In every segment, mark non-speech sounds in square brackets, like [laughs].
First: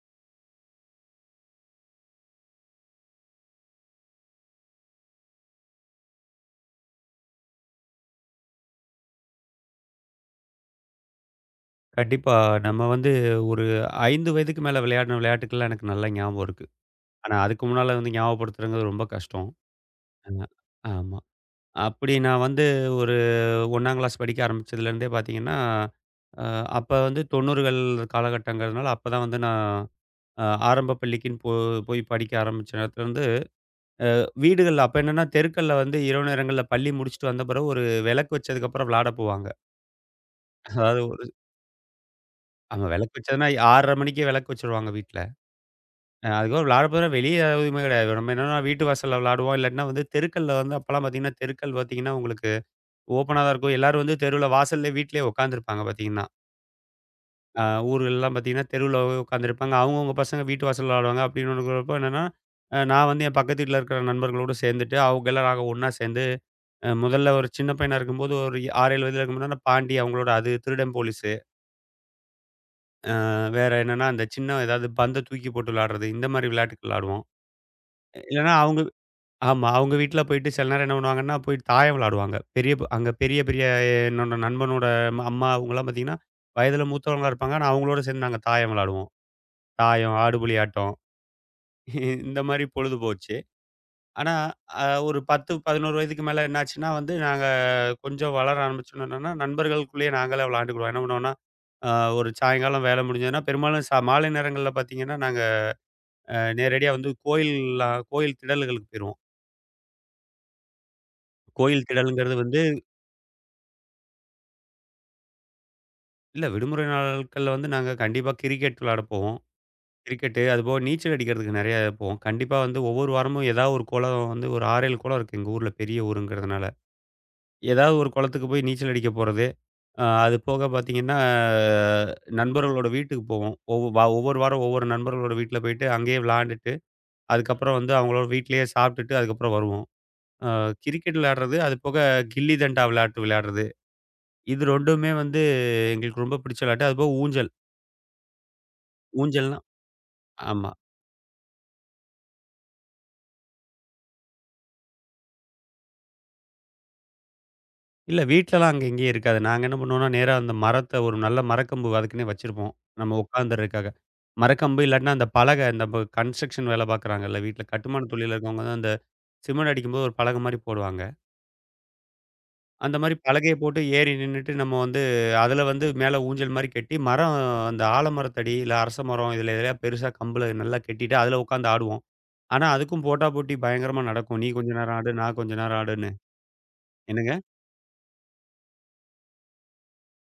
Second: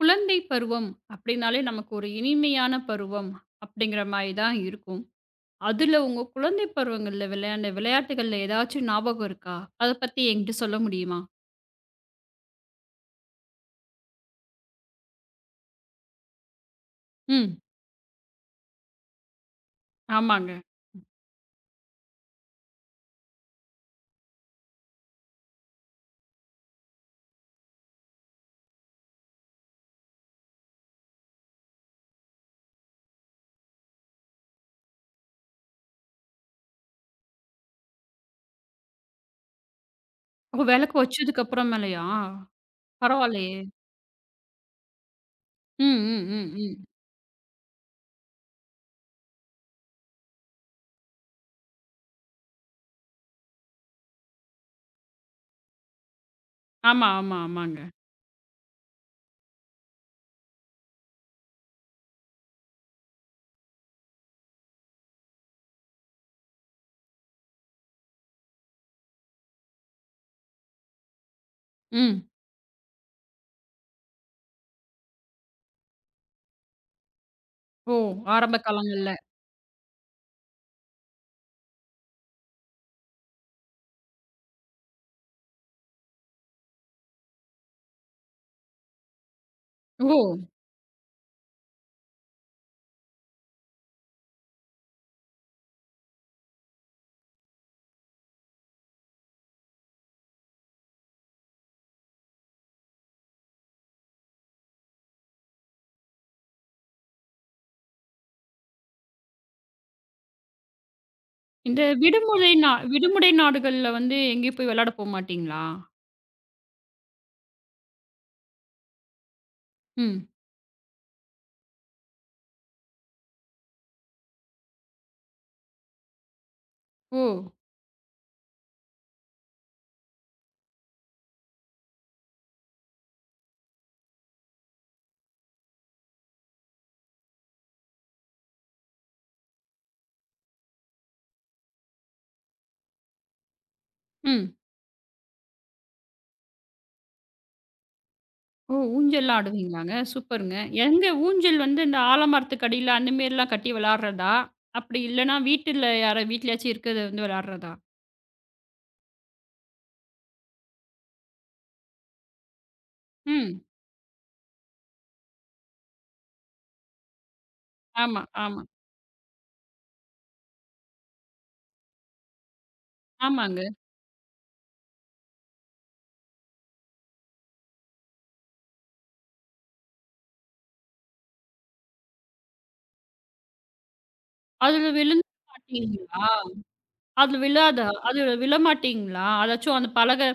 குழந்தை பருவம் அப்படின்னாலே நமக்கு ஒரு இனிமையான பருவம் அப்படிங்கிற மாதிரி தான் இருக்கும். அதுல உங்க குழந்தை பருவங்கள்ல விளையாண்ட விளையாட்டுகள்ல ஏதாச்சும் ஞாபகம் இருக்கா? அத பத்தி என்கிட்ட சொல்ல முடியுமா? கண்டிப்பா. நம்ம வந்து ஒரு 5 வயதுக்கு மேல விளையாடின விளையாட்டுக்கள்லாம் எனக்கு நல்லா ஞாபகம் இருக்கு. ஆனா, ம். அதுக்கு முன்னால வந்து ஞாபகப்படுத்துறதுங்கிறது ரொம்ப கஷ்டம். அ ஆமாங்க. ஆமா. அப்படி நான் வந்து ஒரு 1ஆம் கிளாஸ் படிக்க ஆரம்பிச்சதுலேருந்தே பார்த்தீங்கன்னா, அ அப்ப வந்து 90கள் காலகட்டங்கிறதுனால அப்ப தான் வந்து நான் ஆரம்ப பள்ளிக்குன்னு போய் படிக்க ஆரம்பிச்ச நேரத்துலருந்து வீடுகள்ல அப்ப என்னன்னா, தெருக்கள்ல வந்து இரவு நேரங்கள்ல பள்ளி முடிச்சுட்டு வந்த பிறகு ஒரு விளக்கு வச்சதுக்கப்புறம் விளையாட போவாங்க. ஓ! விளக்கு அதாவது ஒரு வச்சதுக்கு அப்புறமேலயா? ஆமா விளக்கு வச்சதுன்னா பரவாயில்லையே! 6:30 மணிக்கே விளக்கு வச்சுருவாங்க வீட்ல. ம், ம், ம், அதுக்கப்புறம் விளையாட ம். போற வெளிய எதுவுமே கிடையாது. நம்ம என்னன்னா வீட்டு வாசல்ல விளையாடுவோம். இல்லாட்டினா வந்து தெருக்கள்ல வந்து அப்பலாம் பார்த்தீங்கன்னா, தெருக்கள் பார்த்தீங்கன்னா உங்களுக்கு ஓப்பனா தான் இருக்கும். எல்லாரும் வந்து தெருவுல வாசல்லே வீட்லயே உட்காந்துருப்பாங்க பார்த்தீங்கன்னா. ஆமா, ஆமா, அ ஆமாங்க. ஊர்கள்லாம் பார்த்தீங்கன்னா, தெருவுல உட்காந்துருப்பாங்க. அவங்கவங்க பசங்க வீட்டு வாசல்ல விளையாடுவாங்க. அப்படின்னு இருக்கிறப்போ என்னன்னா, நான் வந்து என் பக்கத்து வீட்ல இருக்கிற நண்பர்களோடு சேர்ந்துட்டு, அவங்க எல்லாம் நாங்க ஒண்ணா சேர்ந்து முதல்ல ஒரு சின்ன பையனா இருக்கும்போது ஒரு 6, 7 வயதுல இருக்கும்போது அந்த பாண்டி அவங்களோட அது, திருடன் போலீஸு, ம். வேற என்னன்னா அந்த சின்ன ஏதாவது பந்த தூக்கி போட்டு விளையாடுறது, இந்த மாரி விளையாட்டுகள் விளையாடுவோம். ஓ! இல்லன்னா ஆரம்ப அவங்க காலங்கள்ல. ஆமா. அவங்க வீட்ல போயிட்டு சில நேரம் என்ன பண்ணுவாங்கன்னா, போயிட்டு தாயம் விளையாடுவாங்க. பெரிய ப அங்க பெரிய பெரிய என்னோட நண்பனோட அம்மா அவங்கலாம் பார்த்தீங்கன்னா, வயதில மூத்தவங்களா இருப்பாங்க. ஆனா அவங்களோட சேர்ந்து நாங்க தாயம் விளையாடுவோம். தாயம், ஓ! ஆடுபுலி ஆட்டம். [laughs] இந்த மாரி பொழுது போச்சு. ஆனா ஒரு 10, 11 வயதுக்கு மேல என்னாச்சுன்னா வந்து, நாங்க கொஞ்சம் வளர ஆரம்பிச்சோன என்னன்னா, நண்பர்களுக்குள்ளேயே நாங்களே விளையாண்டுக்குடுவோம். என்ன பண்ணுவோம்னா, அ ஒரு சாயங்காலம் வேலை முடிஞ்சதுன்னா, பெரும்பாலும் மாலை நேரங்கள்ல பார்த்தீங்கன்னா, நாங்க நேரடியா வந்து கோயில்லாம் கோயில் திடல்களுக்கு போயிருவோம். இந்த கோயில் திடல்ங்கிறது விடுமுறை வந்து விடுமுறை நாடுகள்ல வந்து எங்கேயும் போய் விளையாட போமாட்டீங்களா? இல்ல விடுமுறை நாட்கள்ல வந்து நாங்க கண்டிப்பா கிரிக்கெட் விளையாட போவோம். ம். கிரிக்கெட்டு, அதுபோக நீச்சல் அடிக்கிறதுக்கு நெறைய போவோம். கண்டிப்பா வந்து ஒவ்வொரு வாரமும் ஏதாவது ஒரு குளம் வந்து ஒரு 6, 7 குளம் இருக்கு எங்க ஊர்ல பெரிய ஊருங்கிறதுனால. ஓ! ஏதாவது ஒரு குளத்துக்கு போய் நீச்சல் அடிக்க போறது. அது போக பார்த்தீங்கன்னா, நண்பர்களோட வீட்டுக்கு போவோம். ஒவ்வொரு வாரம் ஒவ்வொரு நண்பர்களோட வீட்ல போயிட்டு அங்கேயே விளையாண்டுட்டு, அதுக்கப்புறம் வந்து அவங்களோட வீட்லயே சாப்பிட்டுட்டு அதுக்கப்புறம் வருவோம். அ கிரிக்கெட் விளையாடுறது, அது போக கில்லி தண்டா விளையாட்டு விளையாடுறது. ம். இது 2மே வந்து எங்களுக்கு ரொம்ப பிடிச்ச விளையாட்டு. அதுபோக ஊஞ்சல். ஓ! ஊஞ்சல்லாம் ஊஞ்சல்னா ஆடுவீங்களாங்க? சூப்பருங்க. ஆமா. எங்க ஊஞ்சல் வந்து இந்த ஆலமரத்துக்கு அடியில அந்த மேரிலாம் கட்டி விளையாடுறதா? அப்படி இல்லன்னா வீட்டுல யாரா வீட்லயாச்சும் இருக்கிறத வந்து விளையாடுறதா? இல்ல வீட்லலாம் அங்க எங்கேயும் இருக்காது. நாங்க என்ன பண்ணுவோம்னா, நேரா அந்த மரத்த ஒரு நல்ல மரக்கம்பு அதுக்குன்னே வச்சிருப்போம். நம்ம ம். உட்காந்துறதுக்காக. மரக்கம்பு இல்லாட்டினா அந்த பலகை இந்த ப கன்ஸ்ட்ரக்ஷன் வேலை பார்க்குறாங்கல்ல வீட்ல, கட்டுமான ஆமா, தொழில்ல ஆமா. இருக்கவங்க தான் அந்த சிமெண்ட் அடிக்கும்போது ஒரு பலகை மாரி போடுவாங்க. அந்த மாரி பலகைய ஆமாங்க. போட்டு ஏறி நின்னுட்டு நம்ம வந்து அதில வந்து மேல ஊஞ்சல் மாரி கட்டி, மரம் அந்த ஆலமரத்தடி, இல்ல அரச மரம் இதில எதுலயா பெருசா கம்புல நல்லா கட்டிட்டு அதில உட்காந்து ஆடுவோம். ஆனா, அதுக்கும் போட்டா போட்டி பயங்கரமா நடக்கும். நீ கொஞ்ச அதுல நேரம் ஆடு, விழுந்து நான் கொஞ்ச நேரம் ஆடுன்னு. மாட்டீங்களா? அதுல என்னங்க? விழாதா? அதுல விழமாட்டீங்களா? அதாச்சும் அந்த பலகை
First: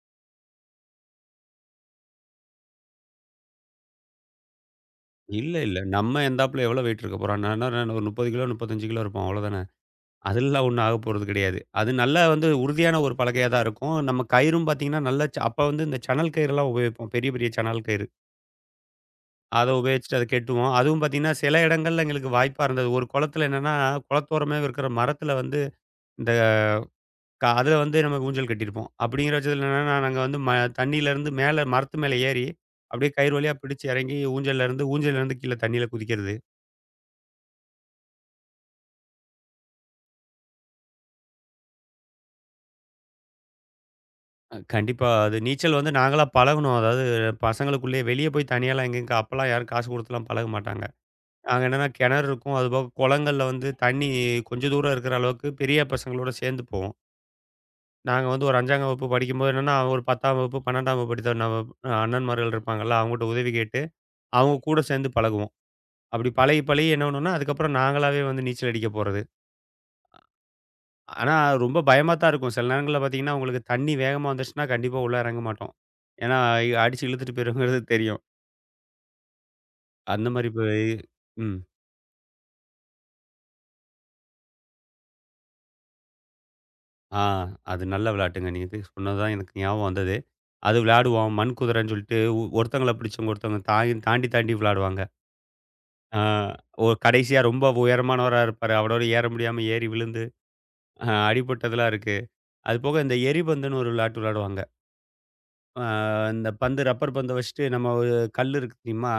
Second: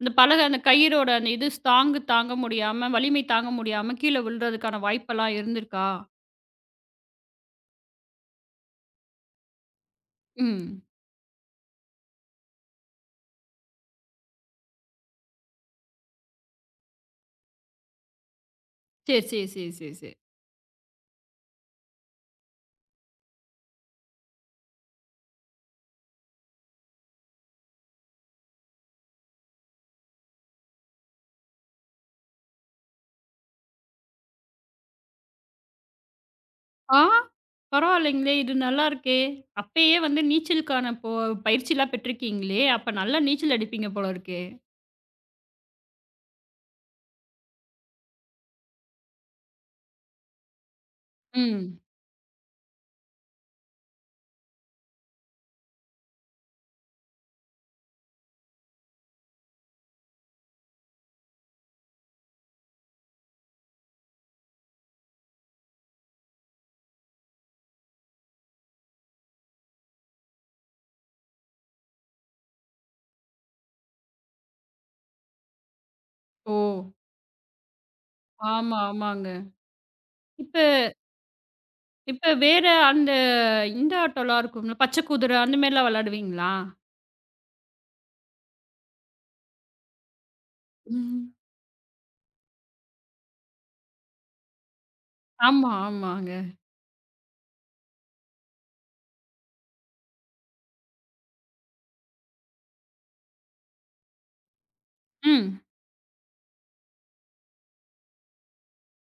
அந்த பலகை அந்த கயிறோட அந்த இது தாங்கு தாங்க முடியாம, வலிமை தாங்க முடியாம கீழ விழுறதுக்கான வாய்ப்பெல்லாம் இல்ல, இல்ல. இருந்திருக்கா? நம்ம எந்தாப்புல எவ்வளோ வெயிட் இருக்க போறோம்? நான் என்ன நான் ஒரு 30 கிலோ, 35 கிலோ இருப்போம். அவ்வளோதானே. அதெல்லாம் ம். ஒண்ணும் ஆகப் போறது கிடையாது. அது நல்லா வந்து உறுதியான ஒரு பலகையா தான் இருக்கும். நம்ம கயிறும் பார்த்தீங்கன்னா, நல்ல அப்ப வந்து இந்த சணல் கயிறுலாம் உபயோகிப்போம். பெரிய, பெரிய சணல் கயிறு. சரி, சரி, சரி, அத சரி, சரி. உபயோகிச்சுட்டு அத கெட்டுவோம். அதுவும் பார்த்தீங்கன்னா, சில இடங்கள்ல எங்களுக்கு வாய்ப்பா இருந்தது. ஒரு குளத்துல என்னன்னா, குளத்தோரமே இருக்கிற மரத்துல வந்து இந்த அதுல வந்து நம்ம ஊஞ்சல் கட்டியிருப்போம். அப்படிங்கிற பட்சத்துல என்னன்னா, நாங்க வந்து தண்ணியிலருந்து மேல மரத்து மேல ஏறி, அப்படியே கயிறு வழியா பிடிச்சு இறங்கி ஊஞ்சல்ல இருந்து கீழ தண்ணியில குதிக்கிறது. ஆ! பரவாயில்லைங்களே! இது நல்லா இருக்கே! அப்பயே வந்து நீச்சலுக்கான பயிற்சிலாம் பெற்றிருக்கீங்களே! அப்ப நல்லா நீச்சல் அடிப்பீங்க போல இருக்கே! அ கண்டிப்பா. அது நீச்சல் வந்து நாங்களா பழகுனோம். அதாவது பசங்களுக்குள்ளயே வெளிய போய் தனியாலாம் எங்கங்க அப்பலாம் யாரும் காசு குடுத்துலாம் பழக மாட்டாங்க. நாங்க ம். என்னன்னா கிணறு இருக்கும். அதுபோக குளங்கள்ல வந்து தண்ணி கொஞ்சம் தூரம் இருக்கிற அளவுக்கு பெரிய பசங்களோட சேர்ந்து போவோம். நாங்க வந்து ஒரு 5ஆம் வகுப்பு படிக்கும்போது என்னன்னா, ஒரு 10ஆம் வகுப்பு, 12ஆம் வகுப்பு படித்த நம்ம அண்ணன்மார்கள் இருப்பாங்கல்ல, அவங்ககிட்ட உதவி கேட்டு அவங்க கூட சேர்ந்து பழகுவோம். அப்படி பழகி, பழகி என்ன பண்ணுவோம்னா, அதுக்கப்புறம் நாங்களாவே வந்து நீச்சல் அடிக்க போறது. ஆனா, ரொம்ப பயமா தான் இருக்கும். சில நேரங்கள்ல பார்த்தீங்கன்னா, உங்களுக்கு தண்ணி வேகமா வந்துருச்சுன்னா, கண்டிப்பா உள்ள இறங்க மாட்டோம். ஏன்னா, ஓ! அடிச்சு இழுத்துட்டு போயிருங்கிறது தெரியும். ஆமா, ஆமாங்க. அந்த மாரி இப்ப போய் ம். இப்ப வேற அந்த இந்த ஆட்டம்லாம் இருக்கும்ல, பச்சை குதிரை அந்த மாரிலாம் விளையாடுவீங்களா? ஆ அது நல்ல விளையாட்டுங்க. நீங்க இது சொன்னது தான் எனக்கு ஞாபகம் வந்தது. அது ம். விளையாடுவோம். மண் குதிரைன்னு சொல்லிட்டு ஒருத்தங்கள பிடிச்சவங்க ஒருத்தவங்க தாய் தாண்டி தாண்டி விளையாடுவாங்க. ஆமா, ஆ ஆமாங்க. ஒ கடைசியா ரொம்ப உயரமானவரா இருப்பாரு. அவரோட ஏற முடியாம ஏறி விழுந்து அ அடிபட்டதெல்லாம் இருக்கு. அதுபோக இந்த எரிபந்துன்னு ஒரு விளையாட்டு விளையாடுவாங்க. ம். அ இந்த பந்து ரப்பர் பந்த வச்சுட்டு நம்ம ஒரு கல் இருக்கு தெரியுமா?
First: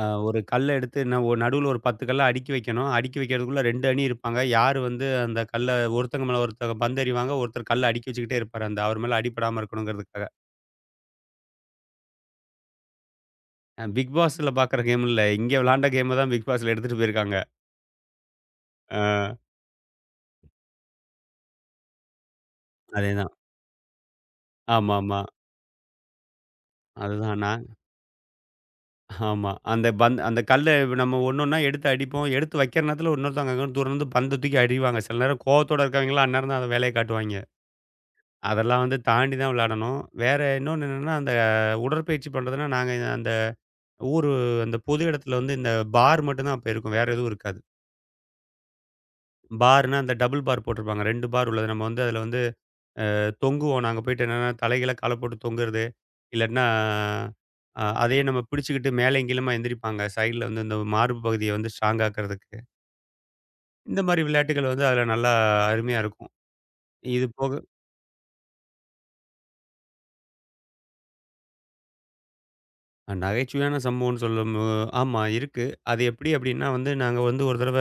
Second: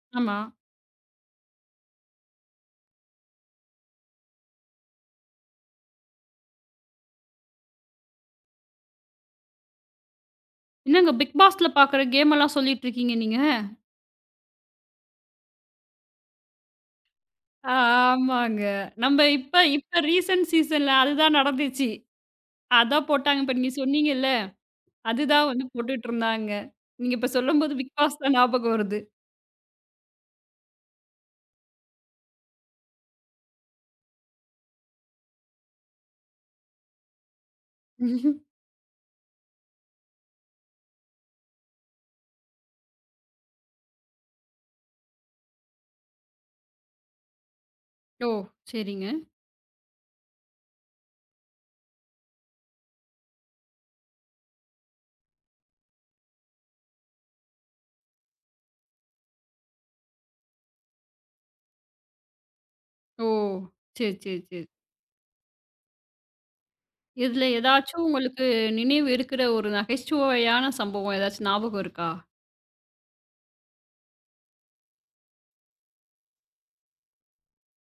அ ஆமா. ஒரு கல்ல எடுத்து ந ஒ நடுவுல ஒரு 10 கல்ல அடுக்கி வைக்கணும். அடுக்கி வைக்கிறதுக்குள்ள 2 அணி இருப்பாங்க. யாரு வந்து அந்த கல்ல ஒருத்தங்க மேல ஒருத்தங்க பந்து எறிவாங்க. ஒருத்தர் கல்ல அடுக்கி வச்சுக்கிட்டே இருப்பாரு. அந்த அவர் மேல அடிபடாம இருக்கணுங்கிறதுக்காக. என்னங்க பிக் பாஸ்ல பார்க்குற கேமல்லாம் சொல்லிட்டு இருக்கீங்க நீங்க? அ பிக் பாஸ்ல பார்க்குற கேம் இல்ல. இங்க விளாண்ட கேம்ம தான் பிக் பாஸ்ல எடுத்துட்டு போயிருக்காங்க. ஆ ஆமாங்க. நம்ம அ இப்ப இப்ப ரீசென்ட் சீசன்ல அதுதான் நடந்துச்சு. அதான் அதேதான். போட்டாங்க. இப்ப நீங்க சொன்னீங்கல்ல ஆமாமா. அதுதான் வந்து போட்டுட்ருந்தாங்க. நீங்க இப்ப அதுதான் நான் சொல்லும்போது பிக் பாஸ் தான் ஞாபகம் வருது. ஆமா. அந்த கல்ல நம்ம ஒன்னொன்னா எடுத்து அடிப்போம். எடுத்து வைக்கிற நேரத்துல இன்னொருத்தவங்க அங்க தொறந்து பந்த தூக்கி அடிவாங்க. சில நேரம் கோவத்தோட இருக்கவங்கலாம் அந்நேரம் தான் அந்த வேலைய காட்டுவாய்ங்க. அதெல்லாம் வந்து தாண்டி தான் விளையாடணும். வேற இன்னொன்னு என்னன்னா, அந்த உடற்பயிற்சி பண்றதுன்னா, நாங்க அந்த ஊரு அந்த பொது இடத்துல வந்து இந்த பார் மட்டும் தான் அப்ப இருக்கும். வேற எதுவும் இருக்காது. ஓ! சரிங்க. பார்ன்னா அந்த டபுள் பார் போட்டிருப்பாங்க. 2 பார் உள்ளது. நம்ம வந்து அதுல வந்து அ தொங்குவோம். நாங்க போயிட்டு என்னன்னா, தலைகீழா கால போட்டு தொங்குறது. இல்லாட்டினா, அ அதையே நம்ம பிடிச்சுக்கிட்டு மேலயும் கீழுமா எந்திரிப்பாங்க. சைடுல வந்து இந்த மார்பு பகுதிய வந்து ஸ்ட்ராங் ஆக்குறதுக்கு. ஓ! இந்த சரி, மாரி சரி, சரி. விளையாட்டுகள் வந்து அதுல நல்லா அருமையா இருக்கும். இது இதுல போக ஏதாச்சும் உங்களுக்கு நினைவு இருக்கிற ஒரு நகைச்சுவையான சம்பவம் ஏதாச்சும் ஞாபகம் இருக்கா? அ நகைச்சுவையான சம்பவம்னு சொல்லும் போ ஆமா இருக்கு. அது எப்படி அப்படின்னா வந்து, நாங்க வந்து ஒரு தடவ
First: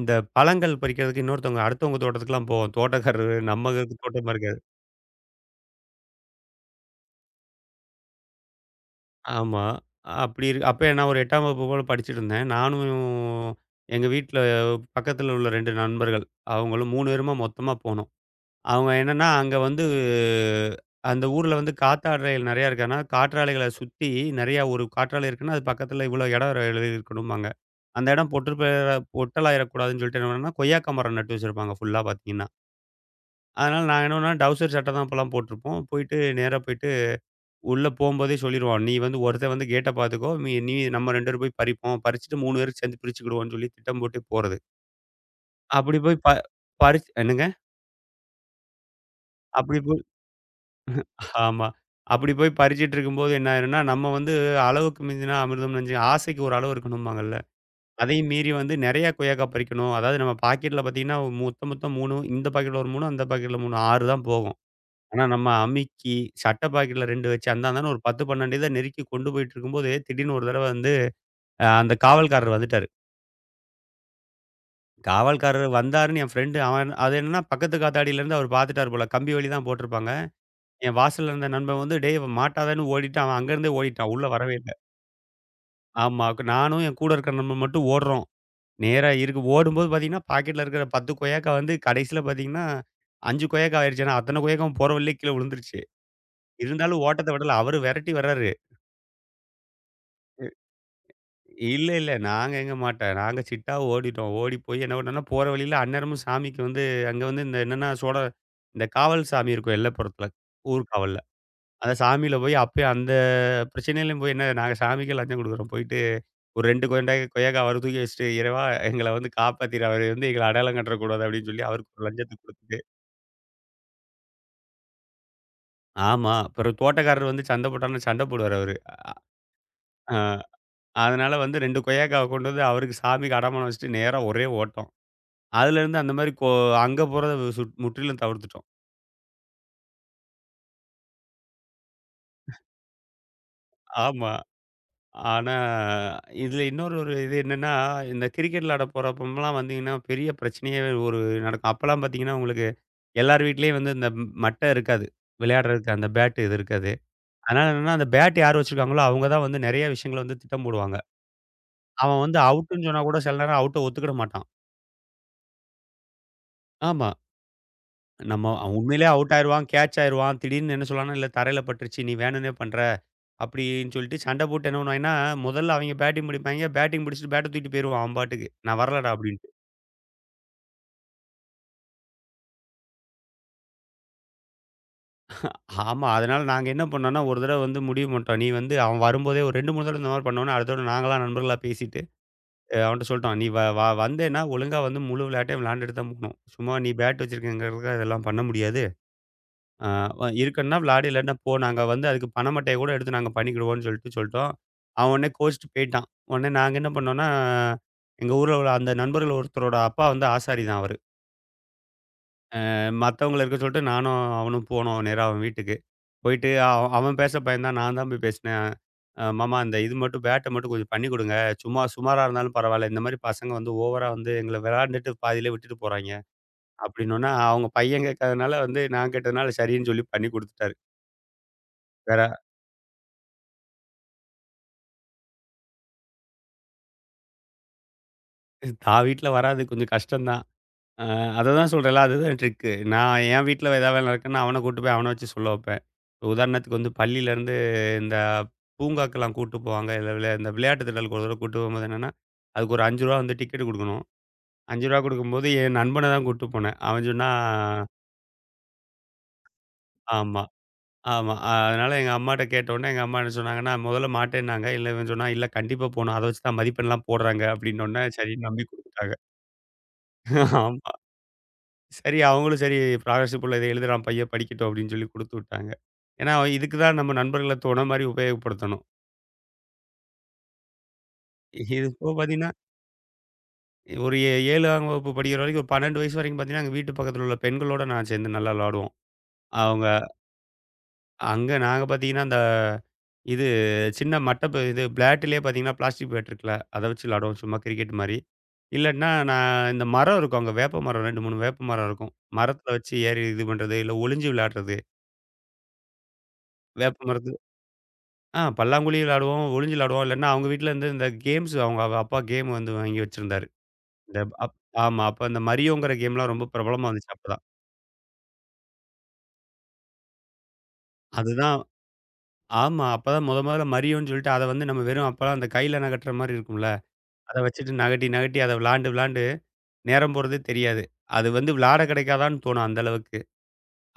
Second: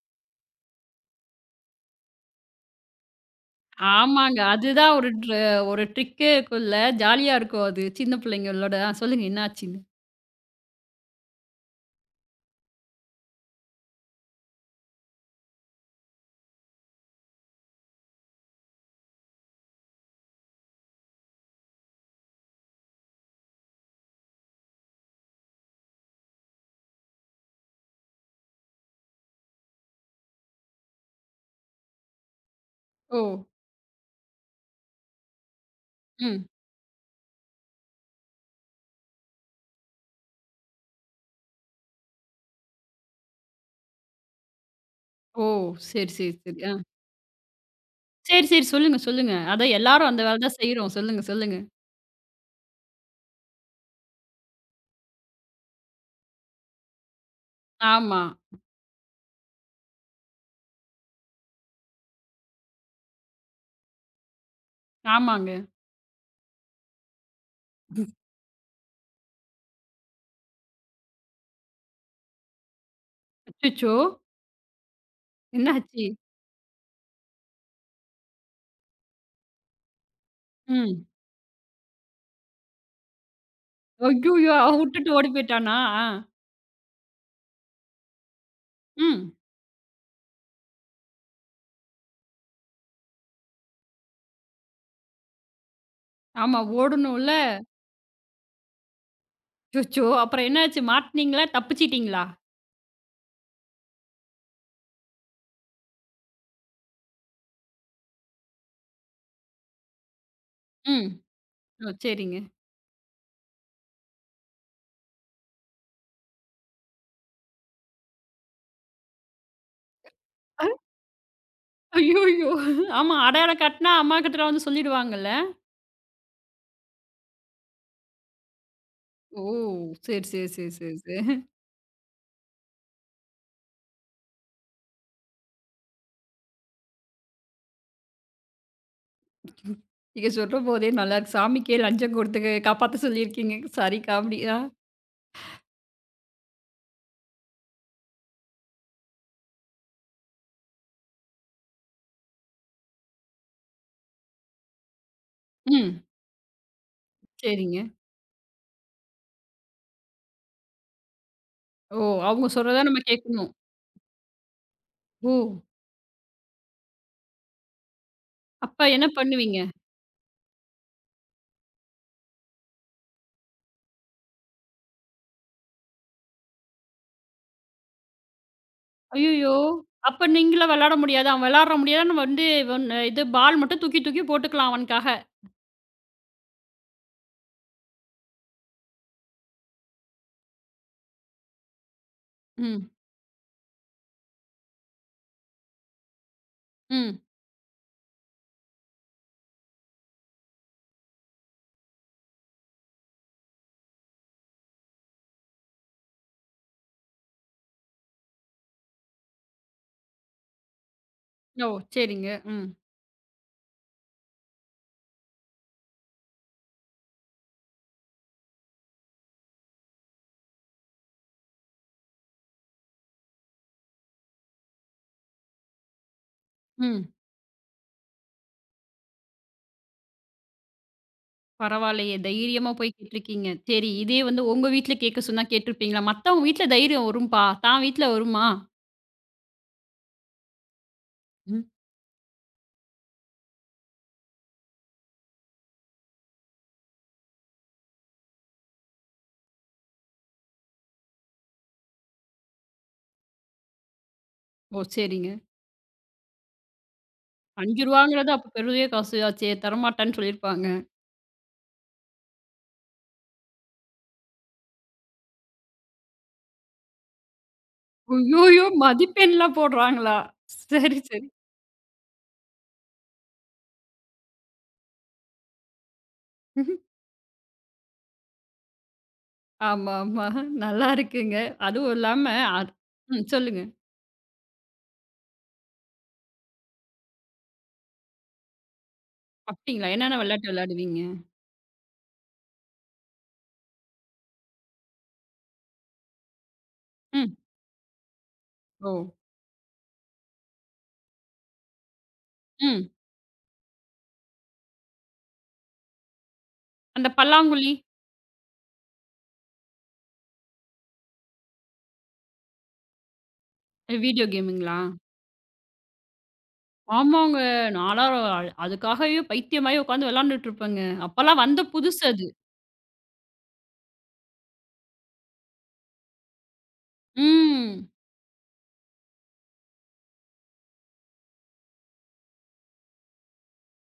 இந்த பழங்கள் பறிக்கிறதுக்கு இன்னொருத்தவங்க அடுத்தவங்க தோட்டத்துக்குலாம் போவோம். தோட்டக்காரரு நம்ம தோட்டமா ஆமாங்க. இருக்காது. அதுதான் ஒரு ஒரு ட்ரிக்கே இருக்குல்ல. ஜாலியா இருக்கும் அது. சின்ன பிள்ளைங்களோட. ஆ சொல்லுங்க ஆமா. என்னாச்சுன்னு? அப்ப நான் ஒரு 8ஆம் வகுப்பு போல படிச்சுட்டுருந்தேன். நானும் எங்க வீட்ல பக்கத்துல உள்ள 2 நண்பர்கள். அவங்களும் 3 பேருமா மொத்தமா போனோம். அவங்க என்னன்னா, அங்க வந்து அந்த ஊர்ல வந்து காத்தாடைகள் நெறையா இருக்கனால, காற்றாலைகள சுத்தி நெறையா ஒரு காற்றாலை இருக்குன்னா, அது பக்கத்துல இவ்வளோ இடம் எழுதி இருக்கணும்பாங்க. அந்த இடம் பொட்டு ப பொட்டலாயிரக்கூடாதுன்னு சொல்லிட்டு என்ன பண்ணேன்னா, கொய்யாக்கா மரம் நட்டு வச்சிருப்பாங்க ஃபுல்லா பார்த்தீங்கன்னா. ஓ! அதனால நாங்க என்ன பண்ணோம்னா, டவுசர் சட்டை தான் அப்பலாம் போட்டிருப்போம். ம். போயிட்டு உள்ள போம்போதே சொல்லிருவோம். "நீ வந்து ஒருத்தன் வந்து கேட்ட பார்த்துக்கோ. நீ நம்ம 2 பேரும் போய் பறிப்போம். பறிச்சுட்டு 3 பேரும் சேர்ந்து பிரிச்சுக்கிடுவோம்ன்னு" சொல்லி திட்டம் போட்டு போறது. ஓ! அப்படி சரி, போய் ப சரி, சரி. ஆ. பறிச் என்னங்க? சரி, சரி. சொல்லுங்க, சொல்லுங்க. அதான் அப்படி போய் எல்லாரும் அந்த வேல தான் செய்றோம். சொல்லுங்க, சொல்லுங்க. ஆமா. அப்படி போய் பறிச்சுட்டு இருக்கும்போது என்ன ஆயிரும்னா, நம்ம வந்து அளவுக்கு மிஞ்சினா அமிர்தம் நஞ்சு ஆசைக்கு ஒரு அளவு இருக்கணும்பாங்கல்ல. ஆமா. அதையும் மீறி வந்து நெறைய கொய்யாக்கா பறிக்கணும். அதாவது நம்ம பாக்கெட்ல பாத்தீங்கன்னா, மொத்தம் 3 இந்த பாக்கெட்ல ஒரு 3 அந்த பாக்கெட்ல 3 6 தான் போகும். ஆனா நம்ம ஆமாங்க. அமுக்கி சட்ட பாக்கெட்ல 2 வச்சு அந்தாந்தான்னு ஒரு 10, 12 இத நெருக்கி கொண்டு போயிட்டு இருக்கும்போது, திடீர்னு ஒரு தடவ வந்து அ அந்த காவல்காரர் வந்துட்டாரு. அச்சச்சோ! காவல்காரர் என்னாச்சு? வந்தாருன்னு என் ஃப்ரெண்டு அவன் அது என்னன்னா பக்கத்து காத்தாடியிலருந்து அவர் பாத்துட்டாரு போல. கம்பி வேலி தான் போட்டிருப்பாங்க. என் ம். வாசல்ல இருந்த நண்பன் வந்து, "டேய்! மாட்டாதன்னு" ஓடிட்டு அவன் அங்கருந்தே ஓடிட்டான். உள்ள ஐய்யய்யோ! வரவே அவ இல்ல. வுட்டுட்டு ஓடி போயிட்டானா? ஆ. ஆமா. நானும் என் கூட இருக்கிற நண்பன் மட்டும் ஓடுறோம். நேரா ம். இருக்கு ஓடும்போது பார்த்தீங்கன்னா, பாக்கெட்ல இருக்கிற 10 கொய்யாக்கா வந்து கடைசியில பார்த்தீங்கன்னா, 5 கொய்யாக்கா ஆயிருச்சு. ஏன்னா, அத்தன கொய்யாக்காவும் போற வழியிலே கீழ விழுந்துருச்சு. ஆமா இருந்தாலும் ஓட்டத்த ஓடணும்ல. விடல. அவரு விரட்டி வர்றாரு. அச்சச்சோ! இ அப்புறம் என்னாச்சு? மாட்னீங்களா? இல்ல, இல்ல. தப்பிச்சிட்டீங்களா? நாங்க எங்க மாட்ட. நாங்க சிட்டா ஓடிட்டோம். ஓடி போய் என்ன பண்ணோம்னா, போற வழியில அந்நேரமும் சாமிக்கு வந்து அங்க வந்து இந்த என்னன்னா, இந்த காவல் சாமி இருக்கும் எல்லைப்புறத்தில. ஊர் ம். காவல்ல. ஓ! அந்த சரிங்க. சாமியில போய் அப்பயே அந்த பிரச்சனையிலயும் போய் என்ன நாங்க சாமிக்கே லஞ்சம் குடுக்குறோம். போயிட்டு ஒரு 2 கொண்டைய கொய்யாக்காய் அவர தூக்கி வச்சுட்டு, "இறைவா எங்கள வந்து காப்பாத்திரு. அவரு வந்து எங்கள அடையாளம் கண்டறக்கூடாது." அப்படின்னு சொல்லி அவருக்கு ஒரு லஞ்சத்த ஐய்யய்யோ! குடுத்துட்டு ஆமா அடையாளம் காட்டுனா அம்மாகிட்டலாம் வந்து சொல்லிடுவாங்கல்ல. ஆமா. அப்புறம் தோட்டக்காரர் வந்து சண்டை போட்டாருன்னா சண்டை போடுவாரு அவரு. அ ஓ! சரி, அஹ் சரி, சரி, சரி, அதனால சரி. வந்து 2 கொய்யாக்காவ கொண்டு வந்து அவருக்கு சாமிக்கு அடமானம் வச்சுட்டு நேரா ஒரே ஓட்டம். அதுலேருந்து அந்த மாரி கொ அங்க போறத சுட் முற்றிலும் தவிர்த்துட்டோம். நீங்க சொல்லும்போதே நல்லாருக்கு. சாமிக்கே லஞ்சம் குடுத்து காப்பாத்த சொல்லியிருக்கீங்க. சரி ஆமா. காமெடி. ஆ. ஆனா, இதில இன்னொரு ஒரு இது என்னன்னா, இந்த கிரிக்கெட் விளையாட போறப்பலாம் வந்தீங்கன்னா, பெரிய பிரச்சனையே ஒரு நடக்கும். அப்பலாம் பார்த்தீங்கன்னா, உங்களுக்கு எல்லார் வீட்லயும் வந்து இந்த மட்ட இருக்காது. விளையாடுறதுக்கு ம். அந்த பேட் இது இருக்காது. அதனால சரிங்க. என்னன்னா, அந்த பேட் யார் வச்சிருக்காங்களோ, அவங்க தான் வந்து நெறைய விஷயங்கள வந்து திட்டம் போடுவாங்க. ஓ! அவன் வந்து அவங்க சொல்றத அவுட்டுன்னு நம்ம சொன்னா கூட சில கேட்கணும். நேரம் அவுட்ட ஒத்துக்கிட மாட்டான். ஓ! ஆமா. நம்ம அவன் அப்ப என்ன உண்மையிலேயே அவுட் பண்ணுவீங்க? ஆயிருவான், கேட்ச் ஆயிருவான். திடீர்னு என்ன சொல்லுவான்னா, "இல்ல தரையில பட்டுருச்சு. நீ வேணும்னே பண்ற." அப்படின்னு சொல்லிட்டு சண்டை போட்டு என்ன பண்ணுவாய்ங்கன்னா, முதல்ல அவைங்க பேட்டிங் பிடிப்பாய்ங்க. பேட்டிங் பிடிச்சுட்டு பேட்ட தூக்கிட்டு போயிருவான் அவன் பாட்டுக்கு. "நான் வரலடா" அப்படின்ட்டு. ஐயய்யோ! அப்ப நீங்களும் விளையாட முடியாது. அவன் விளையாட முடியாதுன்னு வந்து இவன் இது பால் மட்டும் தூக்கி தூக்கி போட்டுக்கலாம் அவனுக்காக. ஆமா. அதனால நாங்க என்ன பண்ணோம்ன்னா, ஒரு தடவ வந்து முடிவு பண்ணிட்டோம். நீ வந்து அவன் வரும்போதே ஒரு 2, 3 தடவ இந்த மாரி பண்ணோன்னே, அடுத்த தடவ நாங்களா நண்பர்களா பேசிட்டு, அ ம், அவன்ட்ட சொல்ட்டோம். "நீ வ வ வந்தேன்னா ஒழுங்கா வந்து முழு விளையாட்டையும் விளையாண்டுட்டு தான் போணும். சும்மா நீ ம். பேட் வச்சிருக்கங்கிறதுக்காக இதெல்லாம் பண்ண முடியாது." ஆ வ இருக்கன்னா விளாடு, இல்லாட்டினா போ. நாங்க வந்து அதுக்கு பண மட்டைய கூட எடுத்து நாங்க பண்ணிக்கிடுவோம்ன்னு சொல்லிட்டு சொல்ட்டோம். அவன் உடனே கோச்சிட்டு போயிட்டான். உடனே நாங்க என்ன பண்ணோம்னா, எங்க ஊர்ல உள்ள அந்த நண்பர்கள் ஒருத்தரோட அப்பா வந்து ஆசாரி தான் அவரு. ஓ! சரிங்க. அ ம், மத்தவங்கள இருக்க சொல்லிட்டு நானும் அவனும் போனோம் நேரா அவன் வீட்டுக்கு. போயிட்டு அவன் பேச பயந்தான். நான் தான் போய் பேசினேன். அ மாமா இந்த இது மட்டும் பேட்ட மட்டும் கொஞ்சம் பண்ணி குடுங்க. சும்மா சுமாரா இருந்தாலும் பரவால்ல. இந்த மாரி பசங்க வந்து ஓவரா வந்து எங்கள விளாண்டுட்டு பாதியிலே விட்டுட்டு போறாய்ங்க. ம். அப்படின்னோன, அவங்க பையன் கேட்காதனால வந்து நான் கேட்டதுனால சரின்னு சொல்லி பண்ணி குடுத்துட்டாரு. பரவாயில்லையே! வேற தைரியமா போய் கேட்டுருக்கீங்க. சரி, இதே வந்து உங்க வீட்ல கேட்க சொன்னா கேட்டுருப்பீங்களா? மத்தவங்க வீட்ல தைரியம் வரும்பா. தான் வீட்ல வருமா? தான் வீட்ல வராது. கொஞ்சம் கஷ்டம் தான். அ ம். அததான் சொல்றேன்ல. அதுதான் ட்ரிக்கு. நான் என் வீட்ல ஏதாவது வேலை நடக்குன்னா, அவன கூட்டு போய் அவன வச்சு சொல்ல வைப்பேன். இப்ப உதாரணத்துக்கு வந்து பள்ளியிலேருந்து இந்த பூங்காக்கெல்லாம் கூட்டு போவாங்க. இல்ல விளை இந்த விளையாட்டு திடலுக்கு ஒரு தடவ கூட்டு போகும்போது என்னன்னா, அதுக்கு ஒரு ரூ. 5 வந்து டிக்கெட் குடுக்கணும். ரூ. ஓ! 5 சரிங்க. குடுக்கும்போது என் நண்பன தான் கூட்டு போனேன். அவன் சொன்னான் ரூ. 5ங்கிறது அப்ப பெரிய காசு ஆச்சே! தரமாட்டான்னு ஆமா, சொல்லியிருப்பாங்க. ஆமா. அதனால எங்க அம்மாட்ட கேட்டவுடனே, எங்க அம்மா என்ன சொன்னாங்கன்னா, முதல்ல மாட்டேன்னாங்க. இல்ல இவன் சொன்னான், "இல்ல கண்டிப்பா போணும். அத வச்சு தான் மதிப்பெண்லாம் போடுறாங்க." அப்படின்னவுடனே சரின்னு நம்பி ஐய்யயோ! குடுத்துட்டாங்க. மதிப்பெண்லாம் போடுறாங்களா? ஆமா. சரி, சரி. சரி, அவங்களும் சரி ஸ்காலர்ஷிப் உள்ள இதை எழுதுறான் பையன் படிக்கட்டும் அப்படின்னு சொல்லி குடுத்து விட்டாங்க. ஏன்னா, இதுக்கு தான் நம்ம நண்பர்கள துணை மாரி உபயோகப்படுத்தணும். ஆமா, ஆமா. நல்லா இருக்குங்க. இது அதுவும் போக இல்லாம பார்த்தீங்கன்னா, அது ம். சொல்லுங்க. ஒரு 7ஆம் வகுப்பு படிக்கிற வரைக்கும் ஒரு 12 வயசு வரைக்கும் பார்த்தீங்கன்னா, எங்க வீட்டு பக்கத்துல உள்ள பெண்களோட நான் சேர்ந்து நல்லா விளாடுவோம். அவங்க அப்டிங்களா? என்னென்ன விளையாட்டு விளையாடுவீங்க? அங்க நாங்க பார்த்தீங்கன்னா, அந்த இது சின்ன மட்டப்பு இது பிளாட்டிலே பார்த்தீங்கன்னா, பிளாஸ்டிக் பேட் இருக்குல்ல, அத வச்சு ம். விளாடுவோம் சும்மா கிரிக்கெட் மாரி. ஓ! இல்லாட்டினா, நான் இந்த மரம் இருக்கும் அங்க வேப்ப மரம் 2, 3 வேப்ப மரம் இருக்கும். மரத்துல ம். வச்சு ஏறி இது பண்றது, இல்ல ஒளிஞ்சு விளையாடுறது. வேப்ப அந்த மரத்து பல்லாங்குழி ஆ பல்லாங்குழி விளையாடுவோம், ஒளிஞ்சு விளையாடுவோம். இல்லன்னா, அவங்க வீட்லருந்து இந்த கேம்ஸ் அவங்க அப்பா கேம் வந்து வாங்கி வச்சிருந்தாரு. இந்த வீடியோ அப் கேமுங்களா? ஆமா. அப்ப அந்த மரியோங்கிற கேம்லாம் ரொம்ப பிரபலமா வந்துச்சு ஆமாங்க. அப்பதான். நான்லாம் அதுக்காகவே பைத்தியமாயி உட்காந்து விளையாண்டுட்டு இருப்பேங்க. அப்பலாம் அதுதான் வந்த புதுசு அது. ஆமா. அப்பதான் மொதல்ல மரியோன்னு சொல்லிட்டு அத வந்து நம்ம வெறும் அப்பலாம் அந்த கையில நகட்டுற மாரி இருக்கும்ல. அத வச்சுட்டு ம். நகட்டி, நகட்டி அத விளாண்டு, விளாண்டு நேரம் போறதே தெரியாது. அது வந்து விளாட கிடைக்காதான்னு தோணும் அந்த அளவுக்கு.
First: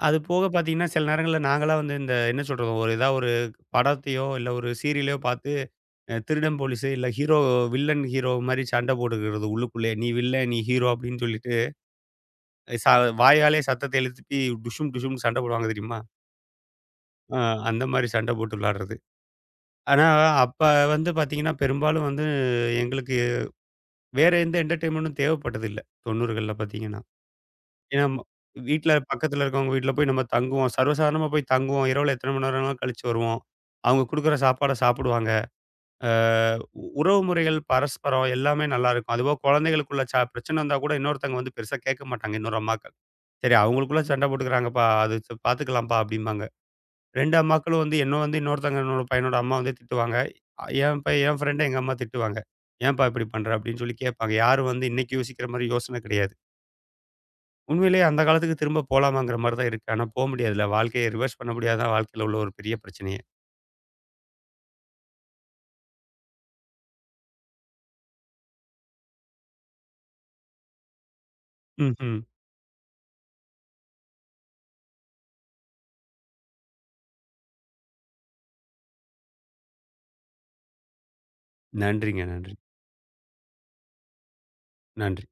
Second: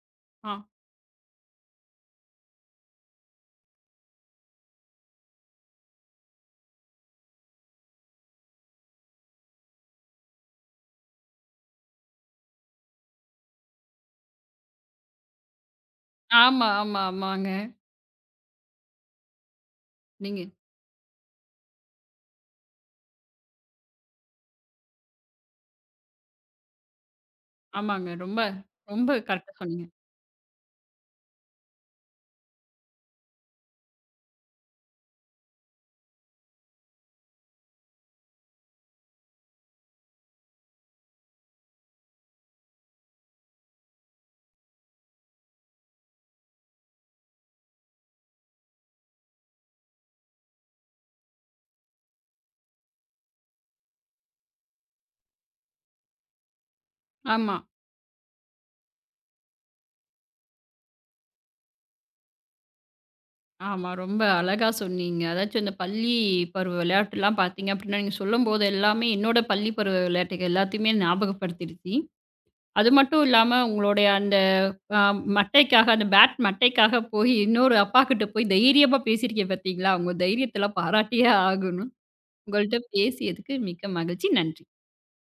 அது போக ஆ பார்த்தீங்கன்னா, சில நேரங்கள்ல நாங்கலாம் வந்து இந்த என்ன சொல்றது, ஒரு ஏதாவது ஒரு படத்தையோ, இல்ல ஒரு சீரியலையோ பார்த்து அ திருடன் போலீஸு இல்ல ஹீரோ வில்லன், ஹீரோ மாரி சண்டை போட்டுக்கிறது உள்ளுக்குள்ளயே. "நீ வில்லன், நீ ஹீரோ" அப்படின்னு சொல்லிட்டு ச வாயாலயே சத்தத்த எழுப்பி டுஷும் டுஷும்னு சண்டை போடுவாங்க தெரியுமா? ஆமா, ஆமா, அ ஆமாங்க. அந்த மாரி சண்டை போட்டு விளையாடுறது. ஆனா, நீங்க அப்ப வந்து பார்த்தீங்கன்னா, பெரும்பாலும் வந்து எங்களுக்கு வேற எந்த என்டர்டெயின்மென்டும் தேவைப்பட்டதில்ல. 90கள்ல பார்த்தீங்கன்னா. ஏன்னா ஆமாங்க. ம ரொம்ப வீட்ல ரொம்ப பக்கத்துல கரெக்ட்டா இருக்கவங்க சொன்னீங்க. வீட்ல போய் நம்ம தங்குவோம். சர்வசாதாரணமா போய் தங்குவோம். இரவுல எத்தனை மணி நேரம் வேணாலும் கழிச்சு வருவோம். அவங்க குடுக்குற சாப்பாட சாப்பிடுவாங்க. அ உறவு முறைகள், பரஸ்பரம் எல்லாமே நல்லாருக்கும். அதுபோக குழந்தைகளுக்குள்ள பிரச்சனை வந்தா கூட இன்னொருத்தங்க வந்து பெருசா கேட்க மாட்டாங்க, இன்னொரு அம்மாக்கள். சரி அவங்களுக்குள்ள சண்டை போட்டுக்கிறாங்கப்பா, அது பார்த்துக்கலாம்ப்பா அப்படிம்பாங்க. 2 அம்மாக்களும் வந்து என்ன வந்து இன்னொருத்தங்க என்னோட பையனோட அம்மா வந்து திட்டுவாங்க. அ என் ஃப்ரெண்ட எங்க அம்மா திட்டுவாங்க. "ஏன்பா இப்படி பண்ற?" அப்படின்னு சொல்லி கேட்பாங்க. யாரும் வந்து இன்னைக்கு யோசிக்கிற மாரி யோசனை கிடையாது. ஆமா, உண்மையிலேயே அந்த காலத்துக்கு திரும்ப போலாமாங்கிற மாரி தான் இருக்கு. ஆனா போ முடியாதுல்ல. வாழ்க்கைய ரிவர்ஸ் பண்ண முடியாதுதான் வாழ்க்கையில உள்ள ஒரு பெரிய பிரச்சனையே. ஆமா. ரொம்ப அழகா சொன்னீங்க. அதாச்சும் இந்த பள்ளி பருவ விளையாட்டுலாம் பார்த்தீங்க அப்டின்னா, நீங்க சொல்லும்போது எல்லாமே என்னோட பள்ளி பருவ விளையாட்டுகள் எல்லாத்தையுமே ஞாபகப்படுத்திடுச்சு. ம்ஹ்ம். அது மட்டும் இல்லாம உங்களுடைய அந் ஆ மட்டைக்காக அந்த பேட் மட்டைக்காக போய் இன்னொரு அப்பாகிட்ட போய் தைரியமா பேசியிருக்கேன் பார்த்தீங்களா? உங்க தைரியத்தலாம் பாராட்டியே ஆகணும். நன்றிங்க, நன்றி. உங்கள்ட்ட பேசியதுக்கு மிக்க மகிழ்ச்சி. நன்றி. நன்றி.